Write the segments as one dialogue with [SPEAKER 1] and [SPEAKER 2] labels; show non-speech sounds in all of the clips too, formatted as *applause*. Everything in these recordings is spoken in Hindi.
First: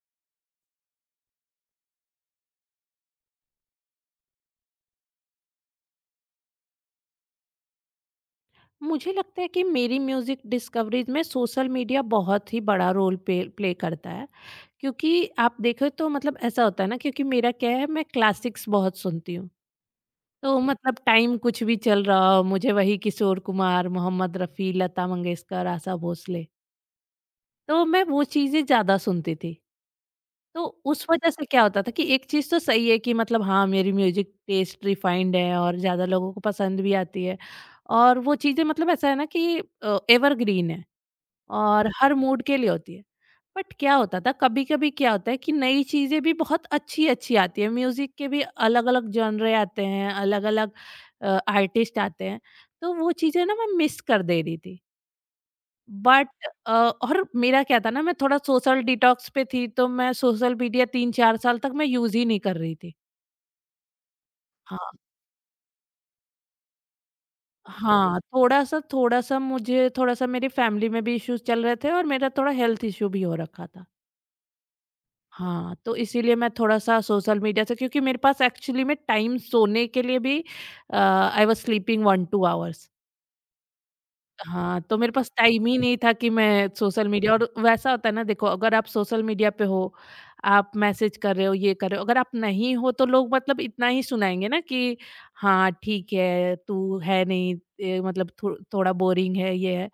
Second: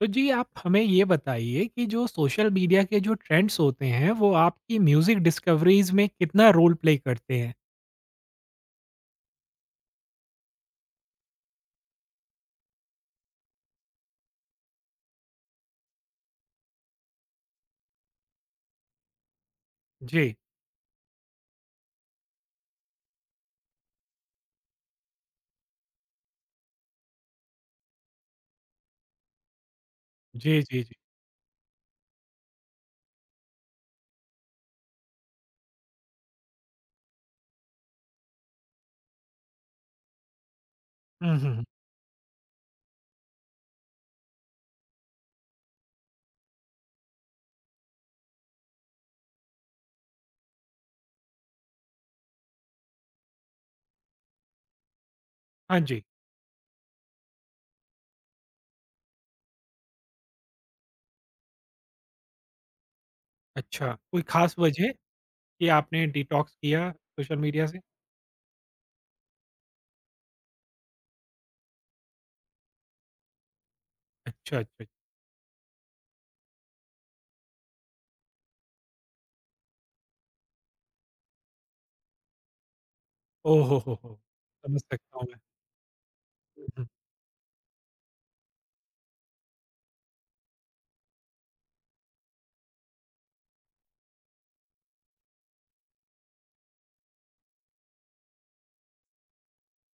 [SPEAKER 1] तो जी आप हमें ये बताइए कि जो सोशल मीडिया के जो ट्रेंड्स होते हैं वो आपकी म्यूजिक डिस्कवरीज में कितना रोल प्ले करते हैं?
[SPEAKER 2] मुझे लगता है कि मेरी म्यूज़िक डिस्कवरीज में सोशल मीडिया बहुत ही बड़ा रोल पे प्ले करता है। क्योंकि आप देखो तो मतलब ऐसा होता है ना, क्योंकि मेरा क्या है, मैं क्लासिक्स बहुत सुनती हूँ।
[SPEAKER 1] जी।
[SPEAKER 2] तो मतलब टाइम कुछ भी चल रहा हो, मुझे वही किशोर कुमार, मोहम्मद रफ़ी, लता मंगेशकर, आशा भोसले, तो मैं वो चीज़ें ज़्यादा सुनती थी।
[SPEAKER 1] जी,
[SPEAKER 2] तो
[SPEAKER 1] जी, जी।
[SPEAKER 2] उस वजह से क्या होता था कि एक चीज़ तो सही है कि मतलब हाँ, मेरी म्यूज़िक टेस्ट रिफाइंड है और ज़्यादा लोगों को पसंद भी आती है। और वो चीज़ें मतलब ऐसा है ना कि एवरग्रीन है
[SPEAKER 1] हुँ, हुँ, हुँ।
[SPEAKER 2] और हर मूड के लिए होती है। बट क्या होता था, कभी-कभी क्या होता है कि नई चीज़ें भी बहुत अच्छी-अच्छी आती है। म्यूज़िक के भी अलग-अलग जॉनरे आते हैं, अलग-अलग आर्टिस्ट आते हैं। तो वो चीज़ें ना मैं मिस कर दे रही थी।
[SPEAKER 1] हाँ जी।
[SPEAKER 2] बट और मेरा क्या था ना, मैं थोड़ा सोशल डिटॉक्स पे थी, तो मैं सोशल मीडिया 3-4 साल तक मैं यूज़ ही नहीं कर रही थी।
[SPEAKER 1] अच्छा, कोई ख़ास वजह
[SPEAKER 2] हाँ।
[SPEAKER 1] कि आपने डिटॉक्स किया सोशल मीडिया से?
[SPEAKER 2] हाँ, थोड़ा-सा थोड़ा-सा मुझे थोड़ा-सा मेरी फैमिली में भी इश्यूज़ चल रहे थे और मेरा थोड़ा हेल्थ इश्यू भी हो रखा था।
[SPEAKER 1] अच्छा, अच्छा।
[SPEAKER 2] हाँ, तो इसीलिए मैं थोड़ा-सा सोशल मीडिया से, क्योंकि मेरे पास एक्चुअली में टाइम सोने के लिए भी, आई वाज़ स्लीपिंग 1-2 आवर्स।
[SPEAKER 1] ओह हो, हो! समझ
[SPEAKER 2] हाँ, तो मेरे
[SPEAKER 1] सकता हूँ
[SPEAKER 2] पास
[SPEAKER 1] मैं।
[SPEAKER 2] टाइम ही नहीं था कि
[SPEAKER 1] हुँ,
[SPEAKER 2] मैं
[SPEAKER 1] हुँ।
[SPEAKER 2] Social media. और वैसा होता है ना, देखो अगर आप सोशल मीडिया पे हो, आप मैसेज कर रहे हो, ये कर रहे हो, अगर आप नहीं हो तो लोग मतलब इतना ही सुनाएँगे ना कि हाँ, ठीक है, तू है नहीं, ए, मतलब थो थोड़ा बोरिंग है, ये है।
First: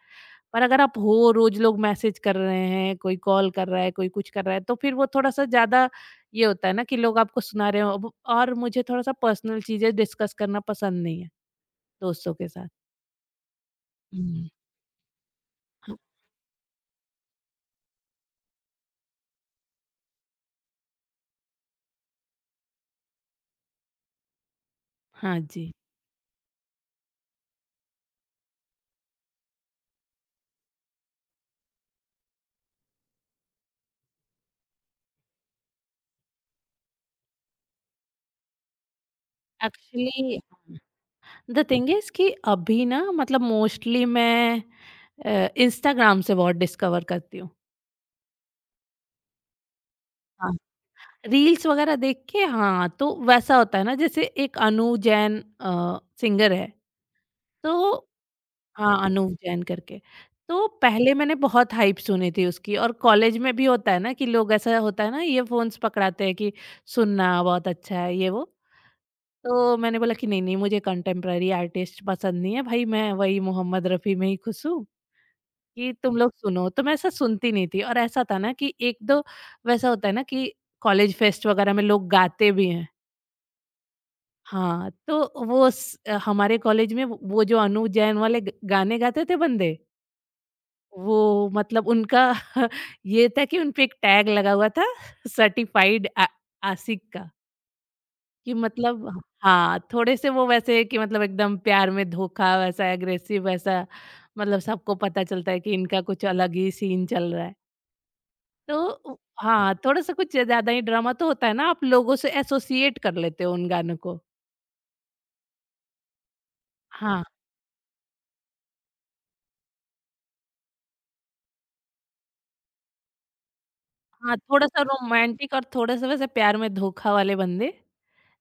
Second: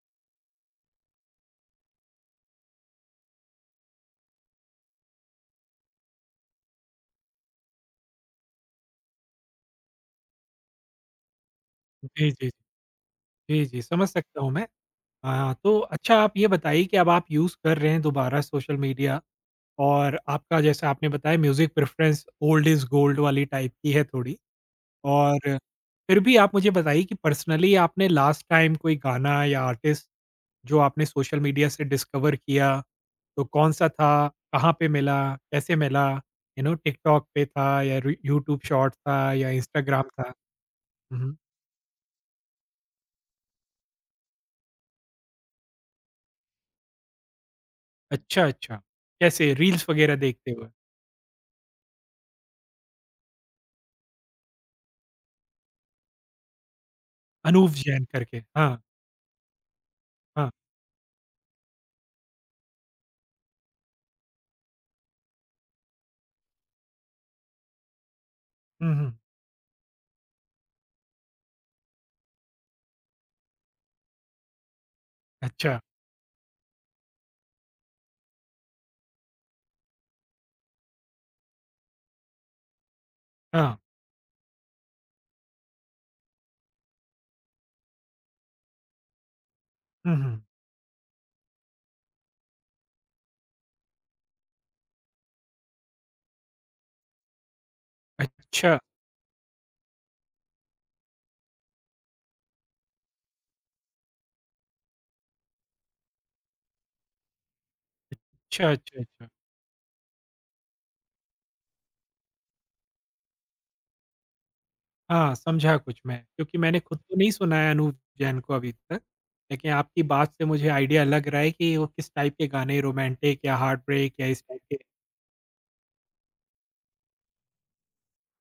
[SPEAKER 2] पर अगर आप हो, रोज़ लोग मैसेज कर रहे हैं, कोई कॉल कर रहा है, कोई कुछ कर रहा है, तो फिर वो थोड़ा-सा ज़्यादा ये होता है ना कि लोग आपको सुना रहे हो अब। और मुझे थोड़ा-सा पर्सनल चीज़ें डिस्कस करना पसंद नहीं है
[SPEAKER 1] जी,
[SPEAKER 2] दोस्तों के
[SPEAKER 1] जी।
[SPEAKER 2] साथ।
[SPEAKER 1] जी, जी, समझ सकता
[SPEAKER 2] हुँ।
[SPEAKER 1] हूँ मैं। हाँ, तो
[SPEAKER 2] ह।
[SPEAKER 1] अच्छा आप ये बताइए कि अब आप यूज़ कर रहे हैं दोबारा सोशल मीडिया और आपका जैसा आपने बताया music preference old is gold वाली टाइप की है थोड़ी। और
[SPEAKER 2] हाँ जी।
[SPEAKER 1] फिर भी आप मुझे बताइए कि पर्सनली आपने लास्ट टाइम कोई गाना या आर्टिस्ट जो आपने सोशल मीडिया से डिस्कवर किया, तो कौन-सा था? कहाँ पे मिला? कैसे मिला? यू नो टिकटॉक पे था या रू यूट्यूब शॉर्ट था या इंस्टाग्राम था?
[SPEAKER 2] Actually
[SPEAKER 1] hmm.
[SPEAKER 2] The thing is कि अभी ना, मतलब मोस्टली मैं इंस्टाग्राम से बहुत डिस्कवर करती हूँ।
[SPEAKER 1] अच्छा, अच्छा। कैसे रील्स वगैरह देखते
[SPEAKER 2] हाँ।
[SPEAKER 1] हुए?
[SPEAKER 2] रील्स वगैरह देख के, हाँ। तो वैसा होता है ना, जैसे एक अनु जैन सिंगर है,
[SPEAKER 1] अनूप
[SPEAKER 2] तो
[SPEAKER 1] जैन करके। हाँ,
[SPEAKER 2] हाँ, अनूव जैन करके।
[SPEAKER 1] हाँ।
[SPEAKER 2] तो पहले मैंने बहुत हाइप सुनी थी उसकी। और कॉलेज में भी होता है ना कि लोग, ऐसा होता है ना, ईयरफ़ोन्स पकड़ाते हैं कि सुनना बहुत अच्छा है ये वो।
[SPEAKER 1] हुँ, हुँ।
[SPEAKER 2] तो मैंने बोला कि नहीं, नहीं, मुझे कंटेम्प्ररी आर्टिस्ट पसंद नहीं है भाई, मैं वही मोहम्मद रफ़ी में ही खुश हूँ
[SPEAKER 1] अच्छा।
[SPEAKER 2] कि तुम लोग सुनो, तो मैं ऐसा सुनती नहीं थी। और ऐसा था ना कि एक दो, वैसा होता है ना कि कॉलेज फेस्ट वगैरह में लोग गाते भी हैं।
[SPEAKER 1] हाँ।
[SPEAKER 2] हाँ, तो हमारे कॉलेज में वो जो अनु जैन वाले गाने गाते थे बंदे,
[SPEAKER 1] हुँ, हुँ।
[SPEAKER 2] वो मतलब उनका *laughs* ये था कि उनपे एक टैग लगा हुआ था, सर्टिफाइड आशिक का। कि
[SPEAKER 1] अच्छा।
[SPEAKER 2] मतलब हाँ, थोड़े से वो वैसे कि मतलब एकदम प्यार में धोखा वैसा, एग्रेसिव वैसा, मतलब सबको पता चलता है कि इनका कुछ अलग ही सीन चल रहा है।
[SPEAKER 1] अच्छा,
[SPEAKER 2] तो
[SPEAKER 1] अच्छा,
[SPEAKER 2] उ
[SPEAKER 1] अच्छा।
[SPEAKER 2] हाँ, थोड़ा सा कुछ ज़्यादा ही ड्रामा तो होता है ना, आप लोगों से एसोसिएट कर लेते हो उन गानों को।
[SPEAKER 1] हाँ, समझा कुछ मैं, क्योंकि मैंने खुद तो
[SPEAKER 2] हाँ,
[SPEAKER 1] नहीं सुना है अनूप जैन को अभी तक, लेकिन आपकी बात से मुझे आइडिया लग रहा है कि वो किस टाइप के गाने रोमांटिक या हार्ट ब्रेक या
[SPEAKER 2] हाँ,
[SPEAKER 1] इस टाइप के।
[SPEAKER 2] थोड़ा-सा रोमांटिक और थोड़ा-सा वैसे प्यार में धोखा वाले बंदे,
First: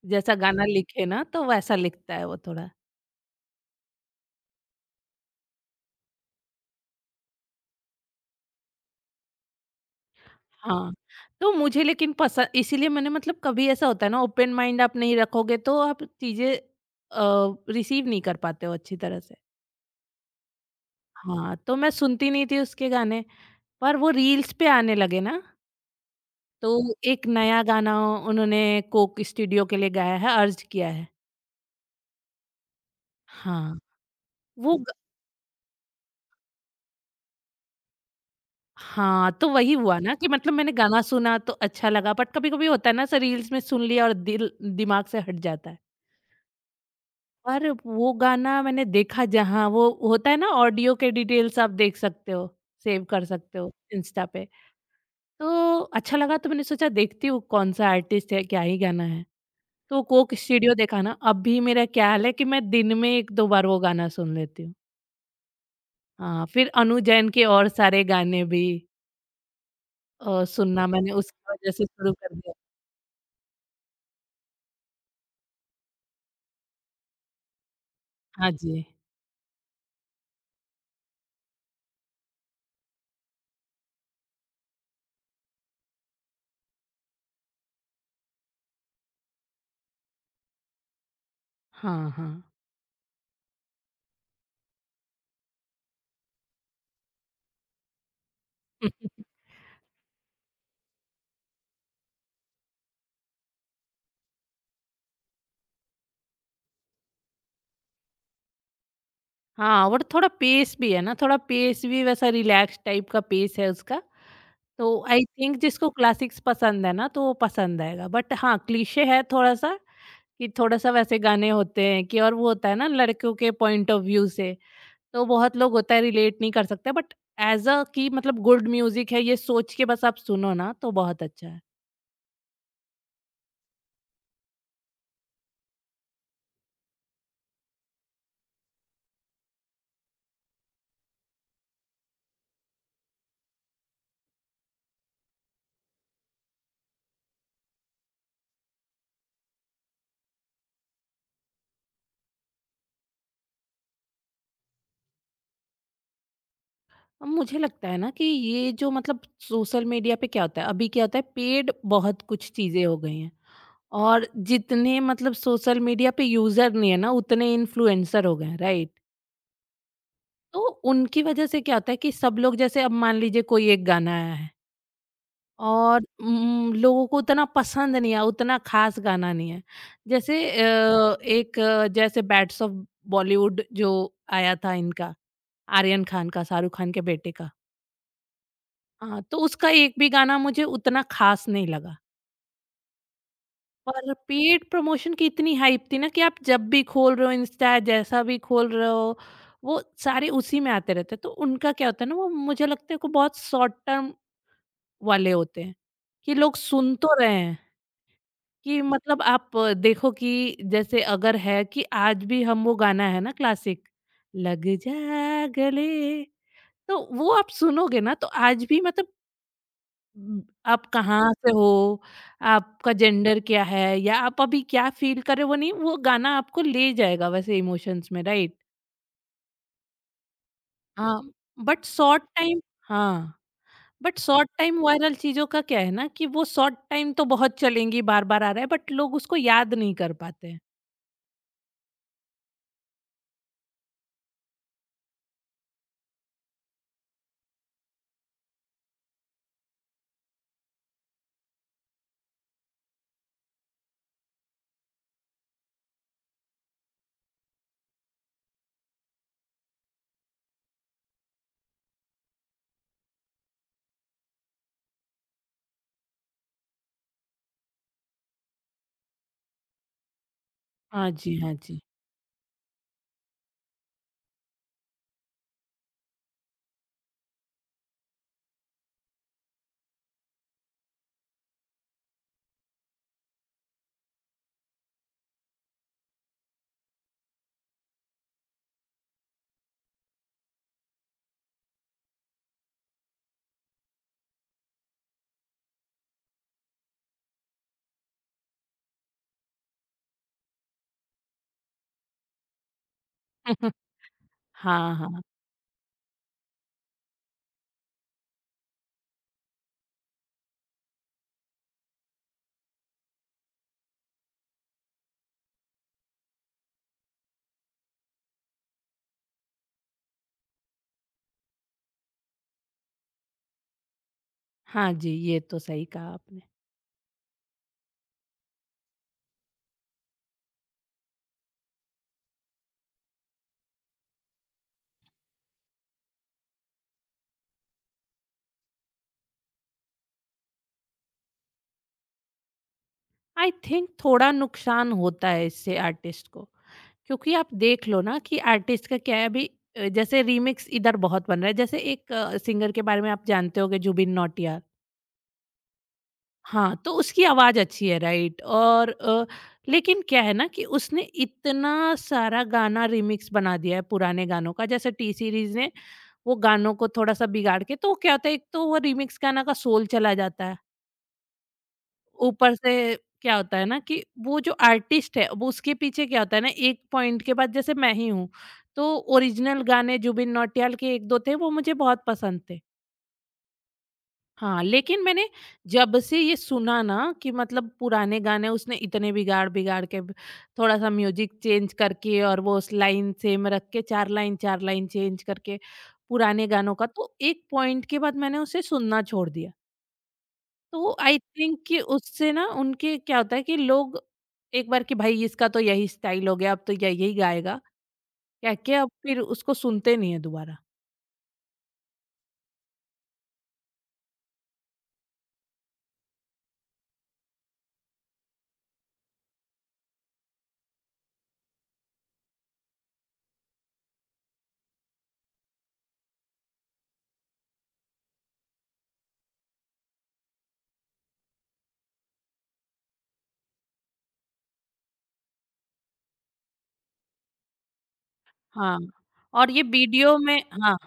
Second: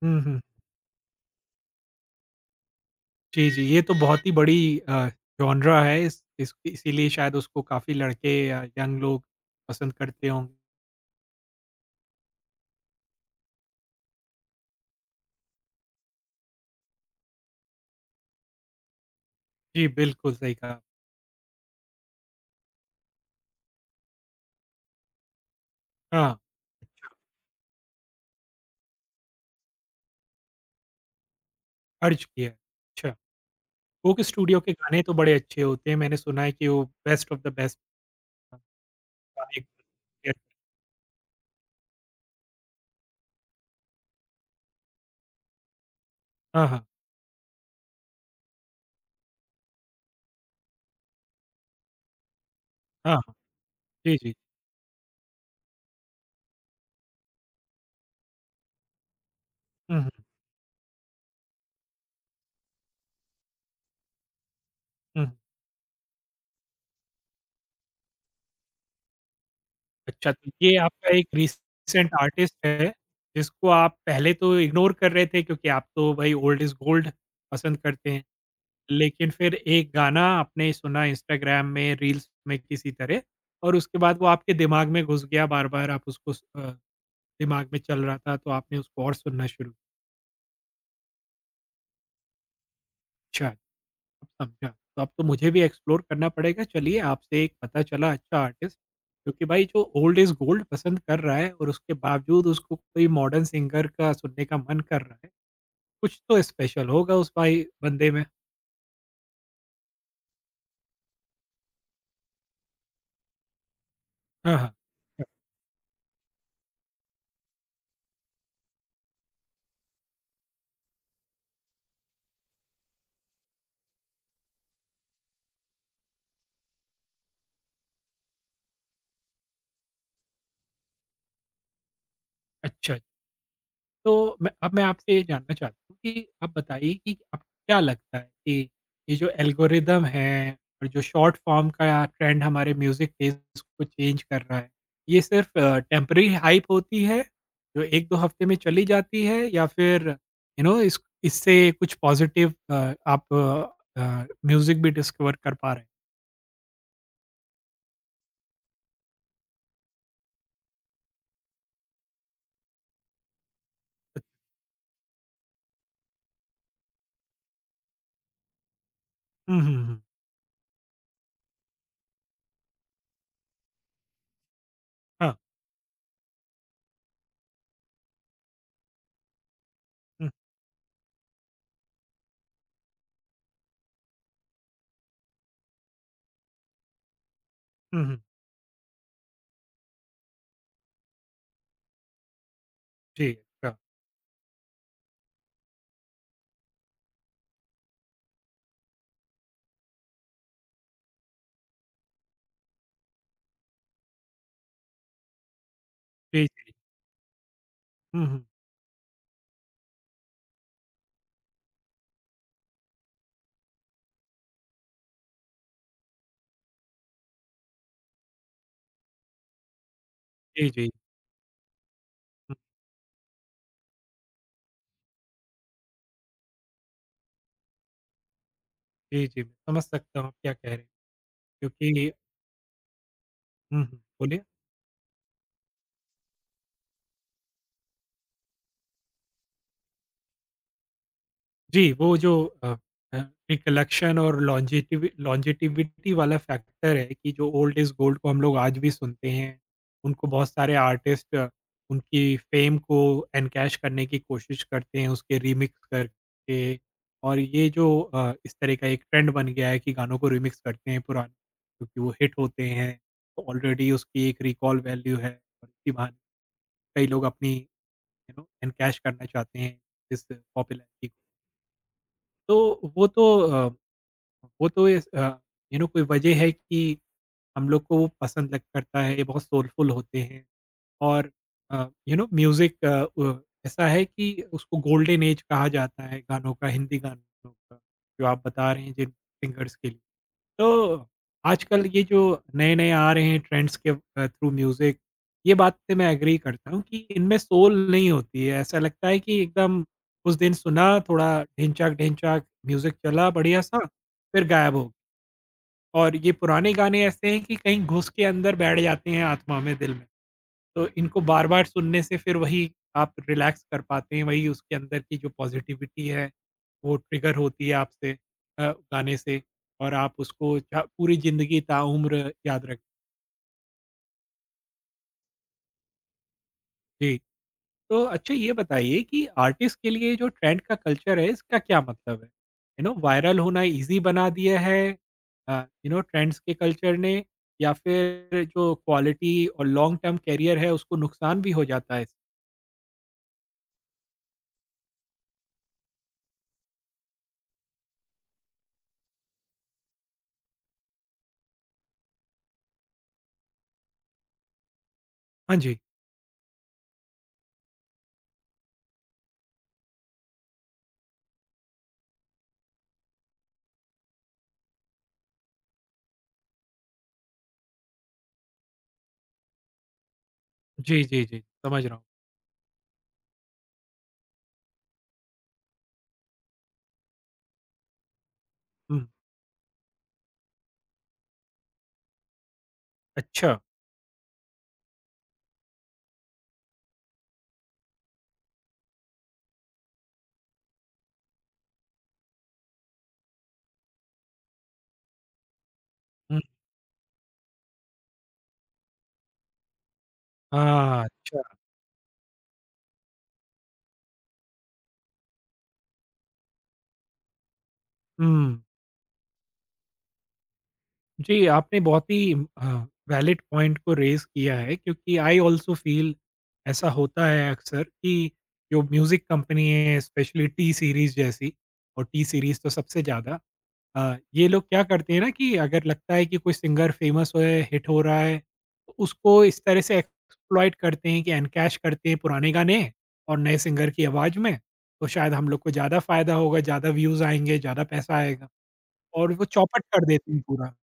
[SPEAKER 1] हुँ,
[SPEAKER 2] जैसा
[SPEAKER 1] हुँ।
[SPEAKER 2] गाना लिखे ना, तो वैसा लिखता है वो थोड़ा।
[SPEAKER 1] जी, जी, ये तो बहुत ही बड़ी जॉनरा है इस इसीलिए शायद उसको काफ़ी लड़के या यंग लोग पसंद करते होंगे।
[SPEAKER 2] हाँ, तो मुझे लेकिन पसंद, इसीलिए मैंने मतलब, कभी ऐसा होता है ना, ओपन माइंड आप नहीं रखोगे तो आप चीज़ें रिसीव नहीं कर पाते हो अच्छी तरह से।
[SPEAKER 1] जी, बिल्कुल सही कहा।
[SPEAKER 2] हाँ, तो मैं सुनती नहीं थी उसके गाने, पर वो रील्स पे आने लगे ना,
[SPEAKER 1] हाँ,
[SPEAKER 2] तो एक नया गाना उन्होंने कोक स्टूडियो के लिए गाया है, अर्ज किया है।
[SPEAKER 1] अर्ज किया। अच्छा,
[SPEAKER 2] हाँ,
[SPEAKER 1] कोक स्टूडियो के
[SPEAKER 2] वो ग
[SPEAKER 1] गाने तो बड़े अच्छे होते हैं, मैंने सुना है कि वो बेस्ट ऑफ द बेस्ट
[SPEAKER 2] हाँ, तो
[SPEAKER 1] गाने।
[SPEAKER 2] वही हुआ ना कि मतलब मैंने गाना सुना तो अच्छा लगा। बट कभी-कभी होता है ना, ऐसे रील्स में सुन लिया और दिल दिमाग से हट जाता है।
[SPEAKER 1] हाँ, हाँ।
[SPEAKER 2] और वो गाना मैंने देखा, जहाँ वो होता है ना ऑडियो के डिटेल्स आप देख सकते हो, सेव
[SPEAKER 1] हाँ,
[SPEAKER 2] कर
[SPEAKER 1] हाँ।
[SPEAKER 2] सकते हो
[SPEAKER 1] जी,
[SPEAKER 2] इंस्टा
[SPEAKER 1] जी।
[SPEAKER 2] पे। तो अच्छा लगा, तो मैंने सोचा देखती हूँ कौन-सा आर्टिस्ट है, क्या ही गाना है।
[SPEAKER 1] हुँ,
[SPEAKER 2] तो
[SPEAKER 1] हुँ।
[SPEAKER 2] कोक स्टूडियो देखा ना, अब भी मेरा क्या हाल है कि मैं दिन में 1-2 बार वो गाना सुन लेती हूँ।
[SPEAKER 1] हुँ, हुँ।
[SPEAKER 2] हाँ, फिर अनु जैन के और सारे गाने भी
[SPEAKER 1] अच्छा, तो ये
[SPEAKER 2] सुनना
[SPEAKER 1] आपका
[SPEAKER 2] मैंने
[SPEAKER 1] एक
[SPEAKER 2] उसकी वजह से
[SPEAKER 1] रिसेंट
[SPEAKER 2] शुरू कर दिया।
[SPEAKER 1] आर्टिस्ट है, जिसको आप पहले तो इग्नोर कर रहे थे क्योंकि आप तो भाई ओल्ड इज़ गोल्ड पसंद करते हैं।
[SPEAKER 2] हाँ जी।
[SPEAKER 1] लेकिन फिर एक गाना आपने सुना इंस्टाग्राम में, रील्स में किसी तरह और उसके बाद वो आपके दिमाग में घुस गया बार-बार आप उसको दिमाग में चल रहा था तो आपने उसको और सुनना शुरू किया।
[SPEAKER 2] हाँ, हाँ।
[SPEAKER 1] अच्छा। समझा। तो अब तो मुझे भी एक्सप्लोर करना पड़ेगा। चलिए आपसे एक पता चला अच्छा आर्टिस्ट
[SPEAKER 2] *laughs*
[SPEAKER 1] क्योंकि भाई जो ओल्ड इज़ गोल्ड पसंद कर रहा है और उसके बावजूद उसको कोई मॉडर्न सिंगर का सुनने का मन कर रहा है, कुछ तो स्पेशल होगा उस भाई बंदे में।
[SPEAKER 2] हाँ। और थोड़ा पेस भी है ना, थोड़ा पेस भी वैसा रिलैक्स टाइप का पेस है उसका।
[SPEAKER 1] हाँ, हाँ।
[SPEAKER 2] तो आई थिंक जिसको क्लासिक्स पसंद है ना, तो वो पसंद आएगा। बट हाँ, क्लीशे है थोड़ा सा, कि थोड़ा सा वैसे गाने होते हैं कि, और वो होता है ना, लड़कियों के पॉइंट ऑफ व्यू से, तो बहुत लोग होता है रिलेट नहीं कर सकते। बट एज अ, कि मतलब गुड म्यूजिक है, ये सोच के बस आप सुनो ना, तो बहुत अच्छा है।
[SPEAKER 1] अच्छा। तो मैं अब मैं आपसे ये जानना चाहता हूँ कि आप बताइए कि आपको क्या लगता है कि ये जो एल्गोरिदम है और जो शॉर्ट फॉर्म का ट्रेंड हमारे म्यूज़िक टेस्ट को चेंज कर रहा है, ये सिर्फ़ टेम्परेरी हाइप होती है, जो 1-2 हफ़्ते में चली जाती है या फिर यू नो इस इससे कुछ पॉज़िटिव आप म्यूज़िक भी डिस्कवर कर पा रहे हैं?
[SPEAKER 2] अब मुझे लगता है ना कि ये जो मतलब सोशल मीडिया पे क्या होता है, अभी क्या होता है, पेड बहुत कुछ चीजें हो गई हैं। और जितने मतलब सोशल मीडिया पे यूजर नहीं है ना, उतने इन्फ्लुएंसर हो गए हैं, राइट?
[SPEAKER 1] हुँ, हुँ, हुँ।
[SPEAKER 2] तो उनकी वजह से क्या होता है कि सब लोग जैसे, अब मान लीजिए कोई एक गाना आया है
[SPEAKER 1] हाँ।
[SPEAKER 2] और लोगों को उतना पसंद नहीं है, उतना खास गाना नहीं है।
[SPEAKER 1] हुँ,
[SPEAKER 2] जैसे जैसे बैट्स ऑफ बॉलीवुड जो आया था इनका, आर्यन खान का, शाहरुख खान के बेटे का।
[SPEAKER 1] हुँ, हुँ।
[SPEAKER 2] हाँ, तो उसका एक भी गाना मुझे उतना खास नहीं लगा।
[SPEAKER 1] जी, हाँ।
[SPEAKER 2] पर पेड प्रमोशन की इतनी हाइप थी ना कि आप जब भी खोल रहे हो इंस्टा, जैसा भी खोल रहे हो, वो सारे उसी में आते रहते हैं। तो उनका क्या होता है ना, वो मुझे लगता है कि बहुत शॉर्ट टर्म वाले होते हैं, कि
[SPEAKER 1] जी,
[SPEAKER 2] लोग
[SPEAKER 1] जी।
[SPEAKER 2] सुन तो रहे हैं,
[SPEAKER 1] हुँ, हुँ।
[SPEAKER 2] कि मतलब आप देखो कि जैसे अगर है कि आज भी हम वो गाना है ना क्लासिक, लग जा गले, तो वो आप सुनोगे ना तो आज भी मतलब
[SPEAKER 1] जी,
[SPEAKER 2] आप
[SPEAKER 1] जी।
[SPEAKER 2] कहाँ से हो,
[SPEAKER 1] हुँ,
[SPEAKER 2] आपका जेंडर क्या है या आप अभी क्या फ़ील कर रहे हो वो नहीं, वो गाना आपको ले जाएगा वैसे इमोशंस में, राइट?
[SPEAKER 1] जी, जी। मैं समझ सकता हूँ आप क्या कह रहे हैं।
[SPEAKER 2] हाँ। बट
[SPEAKER 1] क्योंकि
[SPEAKER 2] शॉर्ट टाइम, हाँ।
[SPEAKER 1] हुँ, हुँ,
[SPEAKER 2] बट
[SPEAKER 1] बोलिए।
[SPEAKER 2] शॉर्ट टाइम वायरल चीजों का क्या है ना, कि वो शॉर्ट टाइम तो बहुत चलेंगी, बार बार आ रहा है, बट लोग उसको याद नहीं कर पाते हैं।
[SPEAKER 1] जी, वो जो अ अ, रिकलेक्शन और लॉन्जेटिविटी वाला फैक्टर है कि जो ओल्ड इज़ गोल्ड को हम लोग आज भी सुनते हैं। उनको बहुत सारे आर्टिस्ट उनकी फ़ेम को एनकैश करने की कोशिश करते हैं, उसके रीमिक्स करके और ये जो इस तरह का एक ट्रेंड बन गया है कि गानों को रीमिक्स करते हैं पुराने, क्योंकि वो हिट होते हैं। तो ऑलरेडी उसकी एक रिकॉल वैल्यू है और इसी बहाने कई लोग अपनी यू नो एनकैश करना चाहते हैं इस पॉपुलैरिटी
[SPEAKER 2] हाँ
[SPEAKER 1] को।
[SPEAKER 2] जी, हाँ जी।
[SPEAKER 1] तो वो तो अ, वो तो इस अ, यू नो कोई वजह है कि हम लोग को वो पसंद लग करता है, ये बहुत सोलफुल होते हैं और यू नो म्यूज़िक अ, व ऐसा है कि उसको गोल्डन ऐज कहा जाता है गानों का, हिंदी गानों का, जो आप बता रहे हैं जिन सिंगर्स के लिए। तो आजकल ये जो नए-नए आ रहे हैं ट्रेंड्स के थ्रू म्यूज़िक, ये बात से मैं एग्री करता हूँ कि इनमें सोल नहीं होती है। ऐसा लगता है कि एकदम उस दिन सुना, थोड़ा ढिनचाक-ढिनचाक म्यूज़िक चला
[SPEAKER 2] *laughs*
[SPEAKER 1] बढ़िया-सा, फिर गायब हो।
[SPEAKER 2] हाँ, हाँ।
[SPEAKER 1] और ये पुराने गाने ऐसे हैं कि कहीं घुस के अंदर बैठ जाते हैं आत्मा में, दिल में। तो इनको बार-बार सुनने से फिर वही आप रिलैक्स कर पाते हैं, वही उसके अंदर की जो पॉज़िटिविटी है, वो ट्रिगर होती है आपसे अ, गाने से और आप उसको चा पूरी ज़िंदगी ताउम्र याद रख।
[SPEAKER 2] हाँ जी, ये तो सही कहा आपने।
[SPEAKER 1] जी, तो अच्छा ये बताइए कि आर्टिस्ट के लिए जो ट्रेंड का कल्चर है, इसका क्या मतलब है? यू नो वायरल होना ईज़ी बना दिया है यू नो ट्रेंड्स के कल्चर ने या फिर जो क्वालिटी और लॉन्ग टर्म करियर है, उसको नुकसान भी हो जाता है?
[SPEAKER 2] आई थिंक थोड़ा नुकसान होता है इससे आर्टिस्ट को। क्योंकि आप देख लो ना कि आर्टिस्ट का क्या है अभी, जैसे रीमिक्स इधर बहुत बन रहा है। जैसे एक सिंगर के बारे में आप जानते होगे, जुबिन नौटियाल।
[SPEAKER 1] हाँ जी।
[SPEAKER 2] हाँ, तो उसकी आवाज़ अच्छी है, राइट? और लेकिन क्या है ना कि उसने इतना सारा गाना रीमिक्स बना दिया है पुराने गानों का, जैसे टी सीरीज़ ने, वो गानों को थोड़ा-सा बिगाड़ के। तो वो क्या होता है, एक तो वो रीमिक्स गाना का सोल चला जाता है।
[SPEAKER 1] जी, जी, जी, समझ रहा हूँ।
[SPEAKER 2] ऊपर से क्या होता है ना कि वो जो आर्टिस्ट है वो उसके पीछे क्या होता है ना एक पॉइंट के बाद, जैसे मैं ही हूँ, तो
[SPEAKER 1] हुँ।
[SPEAKER 2] ओरिजिनल गाने जुबिन नौटियाल के 1-2 थे वो मुझे बहुत पसंद थे।
[SPEAKER 1] अच्छा।
[SPEAKER 2] हाँ, लेकिन मैंने जब से ये सुना ना कि मतलब पुराने गाने उसने इतने बिगाड़-बिगाड़ के ब थोड़ा-सा म्यूज़िक चेंज करके और वो उस लाइन सेम रख के 4 लाइन 4 लाइन चेंज करके
[SPEAKER 1] हुँ।
[SPEAKER 2] पुराने गानों का, तो एक पॉइंट के बाद मैंने उसे सुनना छोड़ दिया। तो
[SPEAKER 1] हाँ,
[SPEAKER 2] आई
[SPEAKER 1] अच्छा।
[SPEAKER 2] थिंक कि उससे ना उनके क्या होता है कि लोग एक बार कि भाई इसका तो यही स्टाइल हो गया, अब तो यही यही गाएगा, कह
[SPEAKER 1] हुँ।
[SPEAKER 2] के अब फिर उसको सुनते नहीं है दोबारा।
[SPEAKER 1] जी, आपने बहुत ही वैलिड पॉइंट को रेज़ किया है क्योंकि आई ऑल्सो फ़ील ऐसा होता है अक्सर कि जो म्यूज़िक कंपनी है स्पेशली टी सीरीज़ जैसी और टी सीरीज़ तो सबसे ज़्यादा ये लोग क्या करते हैं ना कि अगर लगता है कि कोई सिंगर फेमस हो है, हिट हो रहा है, तो उसको इस तरह से एक्सप्लॉइट करते हैं कि एनकैश करते हैं पुराने गाने और नए सिंगर की आवाज़ में, तो शायद हम लोग को ज़्यादा फ़ायदा होगा, ज़्यादा व्यूज़ आएँगे, ज़्यादा पैसा आएगा
[SPEAKER 2] हाँ,
[SPEAKER 1] और वो
[SPEAKER 2] और ये
[SPEAKER 1] चौपट कर
[SPEAKER 2] वीडियो
[SPEAKER 1] देते
[SPEAKER 2] में,
[SPEAKER 1] हैं पूरा।
[SPEAKER 2] हाँ।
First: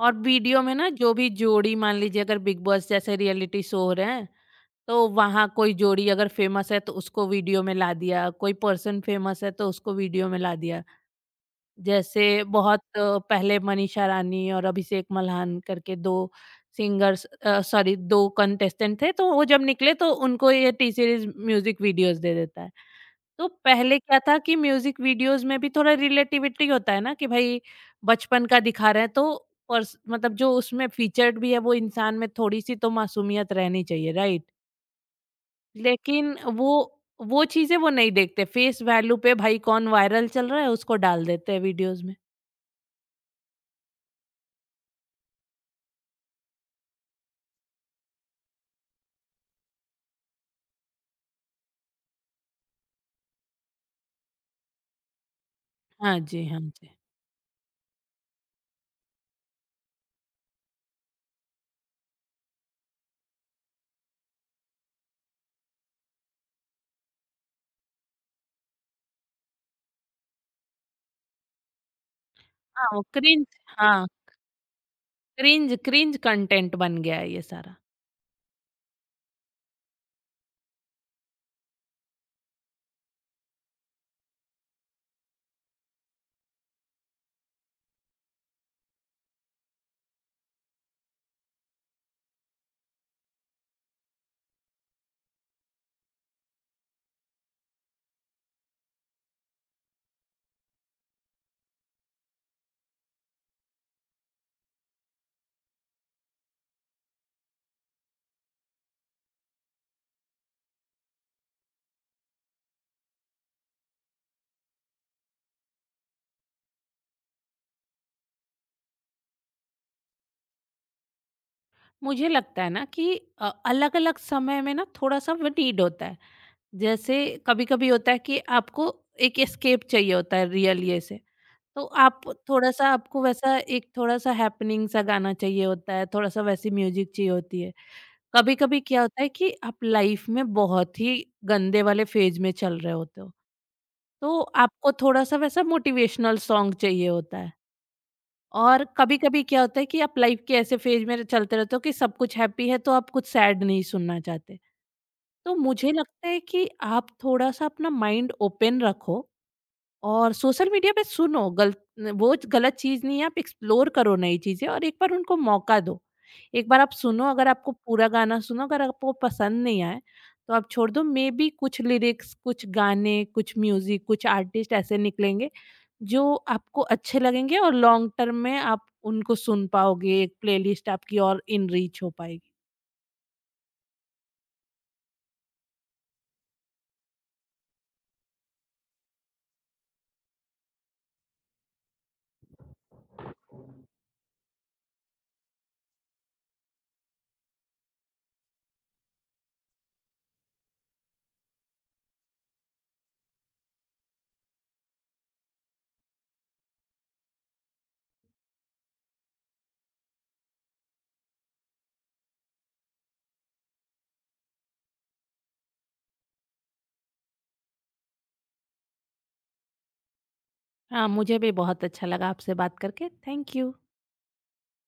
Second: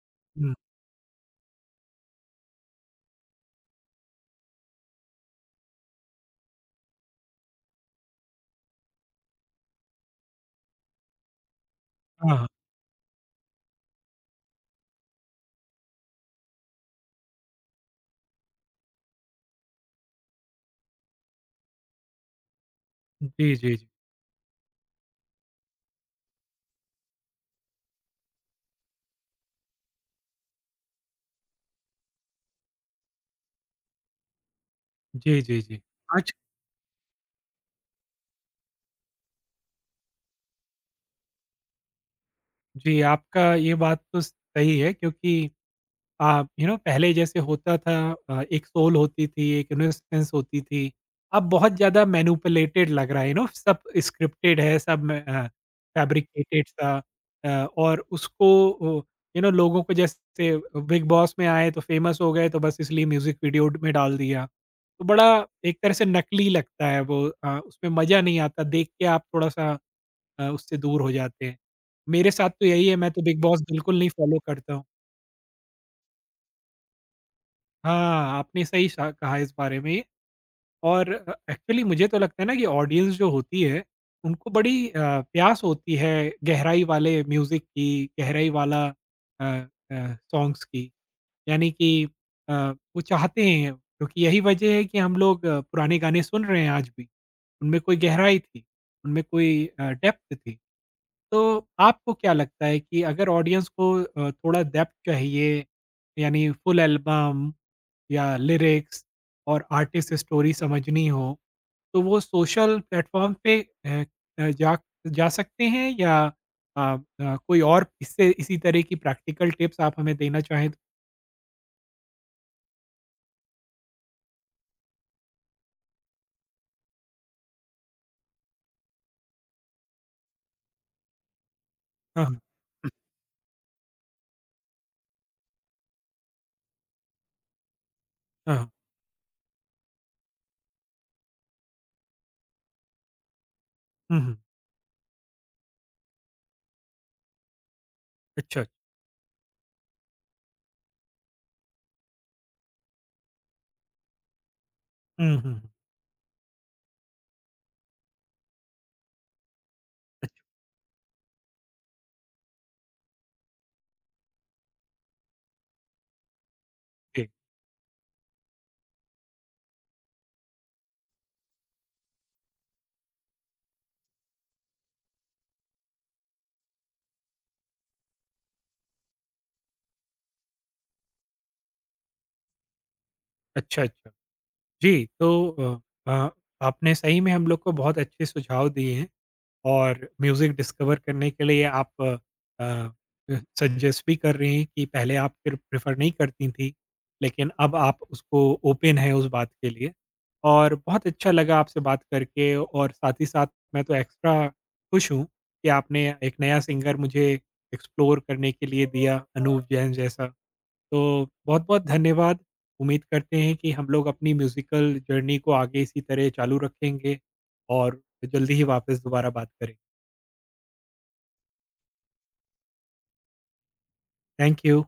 [SPEAKER 2] और
[SPEAKER 1] हुँ,
[SPEAKER 2] वीडियो में ना, जो भी जोड़ी मान लीजिए, अगर बिग बॉस जैसे रियलिटी शो हो रहे हैं, तो वहाँ कोई जोड़ी अगर फेमस है तो उसको वीडियो में ला दिया, कोई पर्सन फेमस है तो उसको वीडियो में ला दिया। जैसे
[SPEAKER 1] हाँ, हाँ।
[SPEAKER 2] बहुत पहले मनीषा रानी और अभिषेक मल्हान करके दो सिंगर्स सॉरी दो कंटेस्टेंट थे, तो वो जब निकले तो उनको ये टी सीरीज म्यूजिक वीडियोस दे देता है। तो
[SPEAKER 1] जी, जी, जी।
[SPEAKER 2] पहले क्या था कि म्यूज़िक वीडियोज़ में भी थोड़ा रिलेटिविटी होता है ना कि भई बचपन का दिखा रहे हैं तो पर्स मतलब जो उसमें फ़ीचर्ड भी है, वो इंसान में थोड़ी-सी तो मासूमियत रहनी चाहिए, राइट?
[SPEAKER 1] जी, जी, जी। आज।
[SPEAKER 2] लेकिन वो चीज़ें वो नहीं देखते, फ़ेस वैल्यू पे भाई कौन वायरल चल रहा है उसको डाल देते हैं वीडियोज़ में।
[SPEAKER 1] जी, आपका ये बात तो सही है क्योंकि यू नो पहले जैसे होता था एक सोल होती थी, एक इन्वेस्टमेंट्स होती थी। अब बहुत ज़्यादा मैनिपुलेटेड लग रहा है, यू नो सब स्क्रिप्टेड है, सब में
[SPEAKER 2] हाँ जी, हाँ
[SPEAKER 1] फैब्रिकेटेड
[SPEAKER 2] जी।
[SPEAKER 1] सा और उसको ओ यू नो लोगों को जैसे बिग बॉस में आए तो फेमस हो गए तो बस इसलिए म्यूज़िक वीडियो में डाल दिया। तो बड़ा एक तरह से नकली लगता है वो उसमें मज़ा नहीं आता, देख के आप थोड़ा-सा उससे दूर हो जाते हैं। मेरे साथ तो यही
[SPEAKER 2] हाँ,
[SPEAKER 1] है,
[SPEAKER 2] वो
[SPEAKER 1] मैं तो बिग
[SPEAKER 2] क्रिंज
[SPEAKER 1] बॉस बिल्कुल
[SPEAKER 2] हाँ,
[SPEAKER 1] नहीं फॉलो करता हूँ।
[SPEAKER 2] क्रिंज क्रिंज कंटेंट बन गया है ये सारा।
[SPEAKER 1] हाँ, आपने सही शा कहा इस बारे में और एक्चुअली मुझे तो लगता है ना कि ऑडियंस जो होती है, उनको बड़ी प्यास होती है गहराई वाले म्यूज़िक की, गहराई वाला सॉन्ग्स की। यानी कि वो चाहते हैं क्योंकि यही वजह है कि हम लोग पुराने गाने सुन रहे हैं आज भी। उनमें कोई गहराई थी, उनमें कोई डेप्थ थी। तो आपको क्या लगता है कि अगर ऑडियंस को थोड़ा डेप्थ चाहिए यानी फुल एल्बम या लिरिक्स और आर्टिस्ट स्टोरी समझनी हो, तो वो सोशल प्लेटफ़ॉर्म पे अ अ, जा जा सकते हैं या कोई और इससे इसी तरह की प्रैक्टिकल टिप्स आप हमें देना चाहें तो?
[SPEAKER 2] मुझे लगता है ना कि अलग-अलग समय में ना थोड़ा-सा वो नीड होता है। जैसे कभी-कभी होता है कि आपको एक एस्केप चाहिए होता है रियल ये से, तो आप
[SPEAKER 1] हाँ, हाँ।
[SPEAKER 2] थोड़ा-सा,
[SPEAKER 1] *clears throat*
[SPEAKER 2] आपको वैसा एक थोड़ा-सा हैपनिंग सा गाना चाहिए होता है, थोड़ा-सा वैसी म्यूज़िक चाहिए होती है।
[SPEAKER 1] हाँ, हाँ।
[SPEAKER 2] कभी-कभी क्या होता है कि आप लाइफ़ में बहुत ही गंदे वाले फ़ेज़ में चल रहे होते हो,
[SPEAKER 1] हुँ, हुँ।
[SPEAKER 2] तो आपको थोड़ा-सा वैसा मोटिवेशनल सॉन्ग चाहिए होता है।
[SPEAKER 1] अच्छा, अच्छा।
[SPEAKER 2] और कभी-कभी क्या होता है कि आप लाइफ़ के ऐसे फ़ेज़ में चलते रहते हो कि सब कुछ हैप्पी है, तो आप कुछ सैड नहीं सुनना चाहते।
[SPEAKER 1] हुँ, हुँ,
[SPEAKER 2] तो
[SPEAKER 1] हुँ।
[SPEAKER 2] मुझे लगता है कि आप थोड़ा-सा अपना माइंड ओपन रखो और
[SPEAKER 1] अच्छा,
[SPEAKER 2] सोशल मीडिया पे सुनो, गल वो गलत चीज़ नहीं है, आप एक्सप्लोर करो नई चीज़ें और एक बार उनको मौका दो। एक बार आप सुनो,
[SPEAKER 1] जी।
[SPEAKER 2] अगर आपको पूरा गाना सुनो, अगर आपको पसंद नहीं आए, तो आप छोड़ दो। मे बी कुछ लिरिक्स, कुछ गाने, कुछ म्यूज़िक, कुछ आर्टिस्ट ऐसे निकलेंगे, जो आपको अच्छे लगेंगे और लॉन्ग टर्म में आप उनको सुन पाओगे, एक प्लेलिस्ट आपकी और इनरीच हो पाएगी।
[SPEAKER 1] अच्छा, अच्छा। जी, तो अ अ, आपने सही में हम लोग को बहुत अच्छे सुझाव दिए हैं। और म्यूज़िक डिस्कवर करने के लिए आप अ, सजेस्ट भी कर रही हैं कि पहले आप फिर प्रेफ़र नहीं करती थी, लेकिन अब आप उसको ओपन हैं उस बात के लिए। और बहुत अच्छा लगा आपसे बात करके और साथ ही साथ मैं तो एक्स्ट्रा खुश हूँ कि आपने एक नया सिंगर मुझे एक्सप्लोर करने के लिए दिया, अनूप जैन जैसा। तो बहुत-बहुत धन्यवाद। उम्मीद करते हैं कि हम लोग अपनी म्यूज़िकल जर्नी को आगे इसी तरह चालू रखेंगे और जल्दी ही वापस दोबारा बात करें।
[SPEAKER 2] हाँ, मुझे भी बहुत अच्छा लगा आपसे बात करके। Thank you.
[SPEAKER 1] Thank you.